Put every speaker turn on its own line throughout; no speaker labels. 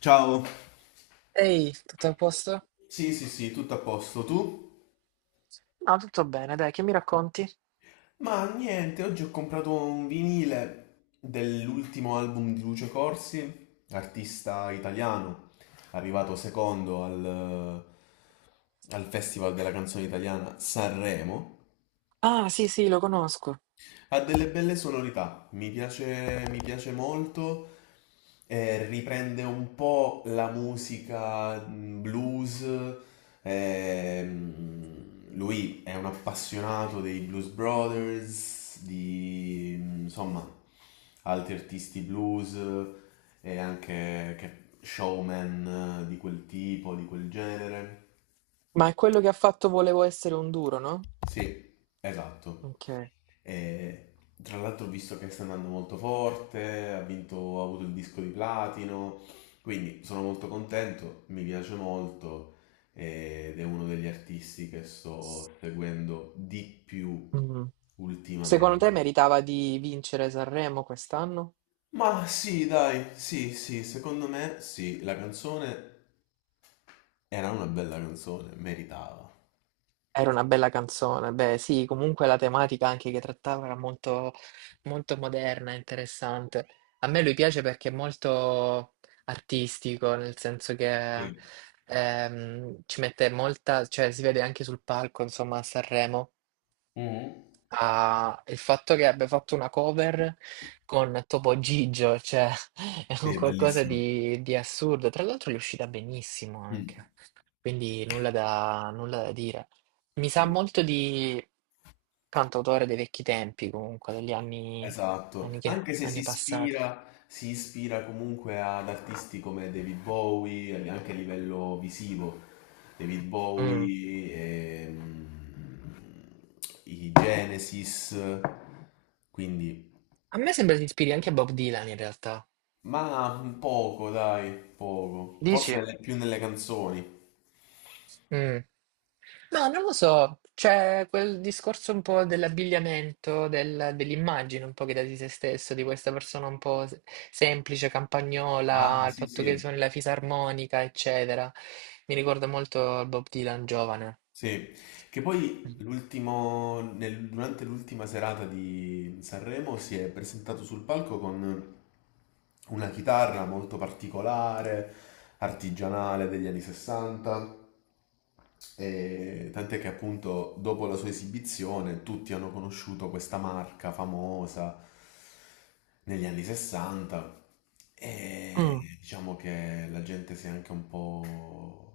Ciao.
Ehi, tutto a posto?
Sì, sì, sì, tutto a posto. Tu?
Ah, tutto bene, dai, che mi racconti?
Ma niente, oggi ho comprato un vinile dell'ultimo album di Lucio Corsi, artista italiano, arrivato secondo al Festival della canzone italiana Sanremo.
Ah, sì, sì, lo conosco.
Ha delle belle sonorità, mi piace molto. Riprende un po' la musica blues. ehm, lui è un appassionato dei Blues Brothers, di insomma altri artisti blues e anche showman di quel tipo, di quel genere.
Ma è quello che ha fatto Volevo essere un duro, no?
Sì, esatto.
Ok.
E, tra l'altro ho visto che sta andando molto forte, ha vinto, ha avuto il disco di platino, quindi sono molto contento, mi piace molto ed è uno degli artisti che sto seguendo di più
Mm. Secondo
ultimamente.
te meritava di vincere Sanremo quest'anno?
Ma sì, dai, sì, sì, secondo me sì, la canzone era una bella canzone, meritava.
Era una bella canzone. Beh, sì, comunque la tematica anche che trattava era molto moderna, interessante. A me lui piace perché è molto artistico, nel senso che
Sì.
ci mette molta, cioè si vede anche sul palco, insomma, a Sanremo.
Mhm.
Ah, il fatto che abbia fatto una cover con Topo Gigio, cioè è
Sì,
un
è
qualcosa
bellissimo.
di assurdo. Tra l'altro gli è uscita benissimo
Mm.
anche, quindi nulla da dire. Mi sa
Sì.
molto di cantautore dei vecchi tempi, comunque, degli anni,
Esatto, anche se si
anni passati.
ispira, si ispira comunque ad artisti come David Bowie, anche a livello visivo, David
Mm.
Bowie, ehm, i Genesis, quindi,
A me sembra si ispiri anche a Bob Dylan in realtà.
ma poco, dai, poco, forse
Dici?
più nelle canzoni.
Mm. No, non lo so, c'è quel discorso un po' dell'abbigliamento, dell'immagine un po' che dà di se stesso, di questa persona un po' semplice,
Ah,
campagnola, il
sì,
fatto che
sì.
suoni la fisarmonica, eccetera. Mi ricorda molto Bob Dylan giovane.
Sì, che poi l'ultimo, durante l'ultima serata di Sanremo si è presentato sul palco con una chitarra molto particolare, artigianale degli anni 60, e tant'è che appunto dopo la sua esibizione tutti hanno conosciuto questa marca famosa negli anni 60 e
Mm,
diciamo che la gente si è anche un po'.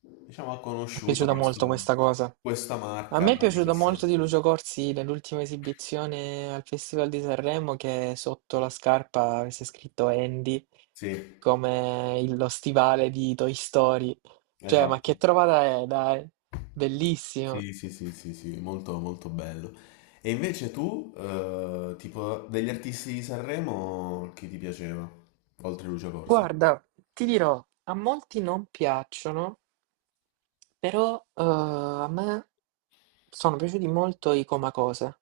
Diciamo ha
è
conosciuto
piaciuta molto questa cosa.
questa
A
marca
me è
anni
piaciuto molto di
60.
Lucio Corsi nell'ultima esibizione al Festival di Sanremo che sotto la scarpa avesse scritto Andy,
Sì,
come lo stivale di Toy Story. Cioè, ma
esatto.
che trovata è, dai? Bellissimo.
Sì, sì, sì, sì, sì, molto, molto bello. E invece tu, tipo, degli artisti di Sanremo, chi ti piaceva? Oltre Lucio Corsi.
Guarda, ti dirò, a molti non piacciono, però a me sono piaciuti molto i Comacose.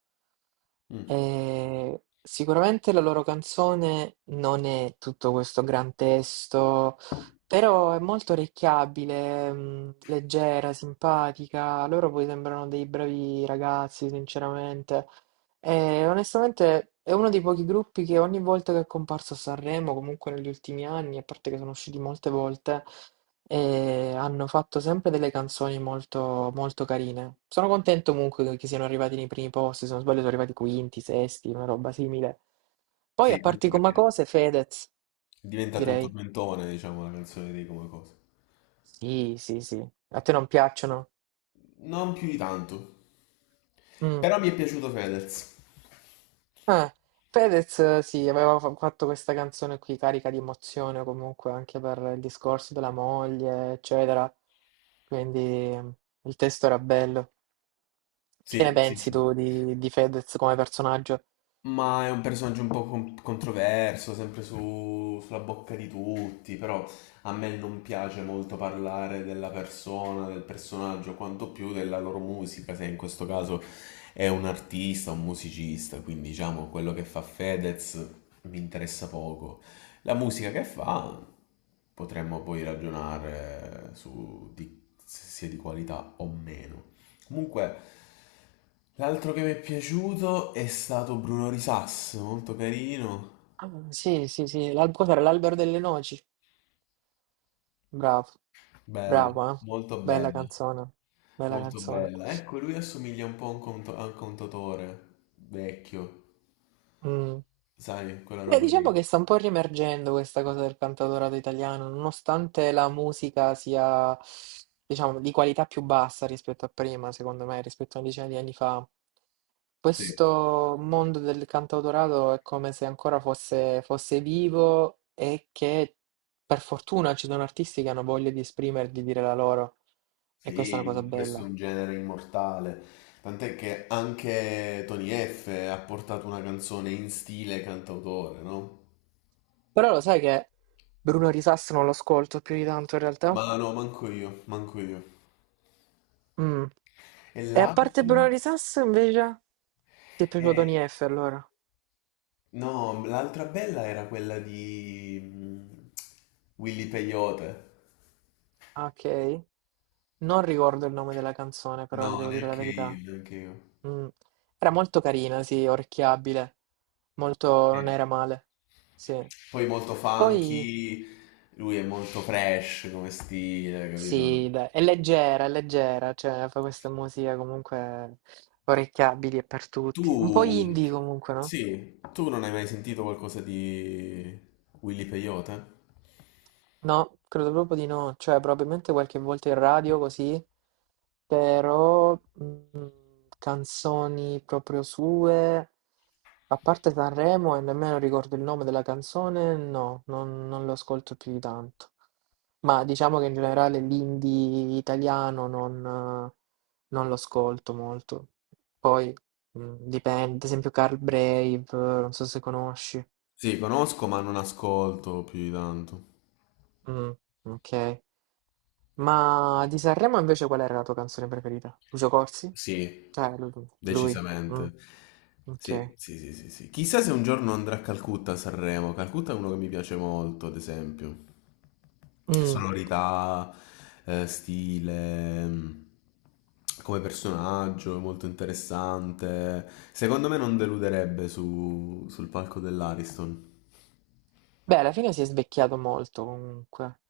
Mm.
Sicuramente la loro canzone non è tutto questo gran testo, però è molto orecchiabile, leggera, simpatica. Loro poi sembrano dei bravi ragazzi, sinceramente. E onestamente è uno dei pochi gruppi che ogni volta che è comparso a Sanremo, comunque negli ultimi anni, a parte che sono usciti molte volte e hanno fatto sempre delle canzoni molto carine. Sono contento comunque che siano arrivati nei primi posti, se non sbaglio sono arrivati quinti, sesti, una roba simile. Poi
Sì,
a parti
anche perché
come
è
cose, Fedez,
diventato un
direi.
tormentone, diciamo, la canzone di Come Cosa.
Sì, sì, sì. A te non piacciono?
Non più di tanto.
Mm.
Però mi è piaciuto Fedez.
Eh, Fedez, sì, aveva fatto questa canzone qui carica di emozione comunque anche per il discorso della moglie, eccetera. Quindi il testo era bello. Che ne
Sì, sì,
pensi
sì.
tu di Fedez come personaggio?
Ma è un personaggio un po' controverso, sempre sulla bocca di tutti, però a me non piace molto parlare della persona, del personaggio, quanto più della loro musica, se in questo caso è un artista, un musicista, quindi diciamo quello che fa Fedez mi interessa poco. La musica che fa potremmo poi ragionare su di, se sia di qualità o meno. Comunque, l'altro che mi è piaciuto è stato Bruno Risas, molto carino,
Ah, sì, sì, sì. Cos'era? L'albero delle noci. Bravo,
bello,
bravo, eh. Bella
bello,
canzone, bella
molto
canzone.
bella. Ecco, lui assomiglia un po' a un, a un contatore vecchio,
Mm.
sai, quella
Beh,
roba
diciamo
lì.
che sta un po' riemergendo questa cosa del cantautorato italiano, nonostante la musica sia, diciamo, di qualità più bassa rispetto a prima, secondo me, rispetto a una decina di anni fa.
Sì,
Questo mondo del cantautorato è come se ancora fosse vivo e che per fortuna ci sono artisti che hanno voglia di esprimere, di dire la loro. E questa è
sì,
una cosa
ma questo è
bella.
un genere immortale. Tant'è che anche Tony F ha portato una canzone in stile cantautore, no?
Però lo sai che Bruno Risassi non lo ascolto più di tanto in realtà?
Ma no, manco io, manco io.
Mm.
E
E a parte
l'altro?
Bronary Sass invece, ti è piaciuto Tony F allora?
No, l'altra bella era quella di Willy Peyote.
Ah, ok. Non ricordo il nome della canzone, però ti
No,
devo dire la
neanche io,
verità.
neanche io.
Mm. Era molto carina, sì, orecchiabile. Molto, non
Sì.
era male. Sì.
Poi molto
Poi,
funky, lui è molto fresh come stile, capito?
sì, dai, è leggera, cioè fa questa musica comunque orecchiabili e per tutti. Un po'
Tu,
indie comunque, no?
sì, tu non hai mai sentito qualcosa di Willy Peyote?
No, credo proprio di no, cioè probabilmente qualche volta in radio così, però canzoni proprio sue, a parte Sanremo e nemmeno ricordo il nome della canzone, no, non lo ascolto più di tanto. Ma diciamo che in generale l'indie italiano non lo ascolto molto. Poi dipende, ad esempio Carl Brave, non so se conosci.
Sì, conosco, ma non ascolto più di tanto.
Mm, ok. Ma di Sanremo invece qual era la tua canzone preferita? Lucio Corsi?
Sì,
Cioè, lui. Mm,
decisamente. Sì,
ok.
sì, sì, sì, sì. Chissà se un giorno andrà a Calcutta a Sanremo. Calcutta è uno che mi piace molto, ad esempio.
Mm.
Sonorità, stile, come personaggio, molto interessante. Secondo me non deluderebbe sul palco dell'Ariston.
Beh, alla fine si è svecchiato molto comunque.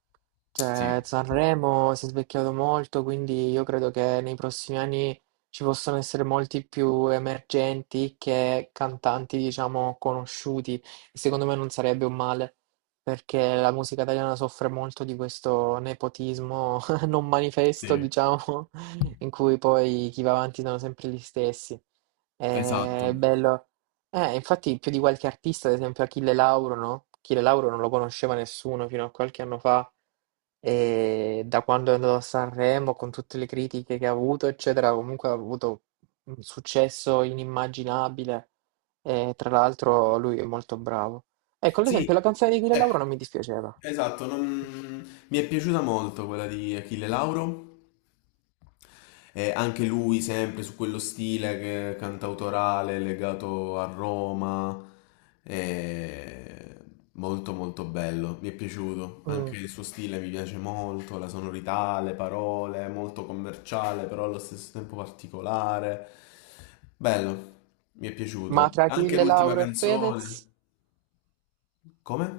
Cioè,
Sì,
Sanremo si è svecchiato molto, quindi io credo che nei prossimi anni ci possano essere molti più emergenti che cantanti, diciamo, conosciuti. E secondo me non sarebbe un male, perché la musica italiana soffre molto di questo nepotismo non manifesto,
sì,
diciamo, in cui poi chi va avanti sono sempre gli stessi. È
esatto.
bello. Infatti più di qualche artista, ad esempio Achille Lauro, no? Achille Lauro non lo conosceva nessuno fino a qualche anno fa e da quando è andato a Sanremo, con tutte le critiche che ha avuto, eccetera, comunque ha avuto un successo inimmaginabile e tra l'altro lui è molto bravo. Ecco, ad esempio
Sì,
la canzone di Achille
ecco,
Lauro non mi dispiaceva.
esatto. Mi è piaciuta molto quella di Achille Lauro. Anche lui sempre su quello stile cantautorale legato a Roma, eh, molto molto bello, mi è piaciuto,
Mm.
anche il suo stile mi piace molto, la sonorità, le parole, molto commerciale però allo stesso tempo particolare, bello, mi è
Ma
piaciuto.
tra
Anche
Achille
l'ultima
Lauro e
canzone,
Fedez,
come?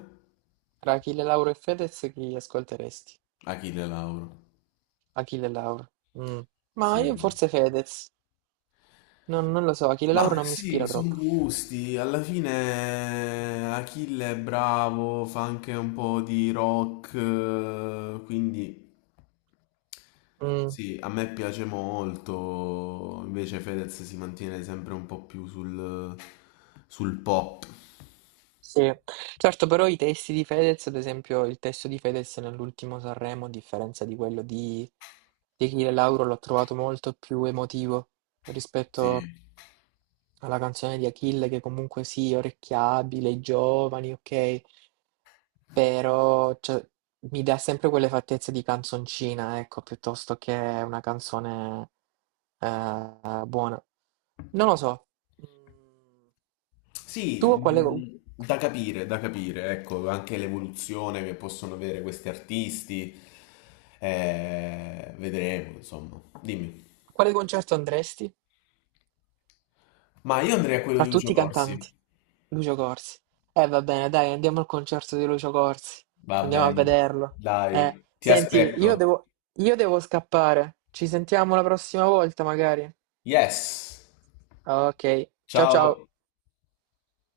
tra Achille Lauro e Fedez chi ascolteresti?
Achille Lauro,
Achille Lauro. Mm. Ma io
sì.
forse Fedez. Non lo so, Achille
Ma
Lauro non mi
sì,
ispira
sono
troppo.
gusti. Alla fine Achille è bravo, fa anche un po' di rock, quindi
Mm,
sì, a me piace molto. Invece Fedez si mantiene sempre un po' più sul, sul pop.
sì, certo, però i testi di Fedez, ad esempio, il testo di Fedez nell'ultimo Sanremo, a differenza di quello di Achille Lauro, l'ho trovato molto più emotivo
Sì.
rispetto alla canzone di Achille, che comunque sì, orecchiabile, giovani, ok, però cioè, mi dà sempre quelle fattezze di canzoncina, ecco, piuttosto che una canzone buona. Non lo so. Mm.
Sì,
Tu quale,
da capire, ecco, anche l'evoluzione che possono avere questi artisti. Vedremo, insomma. Dimmi.
Quale concerto andresti?
Ma io andrei a quello
Fra
di Lucio
tutti i
Corsi.
cantanti. Lucio Corsi. Va bene, dai, andiamo al concerto di Lucio Corsi.
Va
Andiamo a
bene,
vederlo.
dai, ti
Senti,
aspetto.
io devo scappare. Ci sentiamo la prossima volta, magari.
Yes.
Ok, ciao ciao.
Ciao.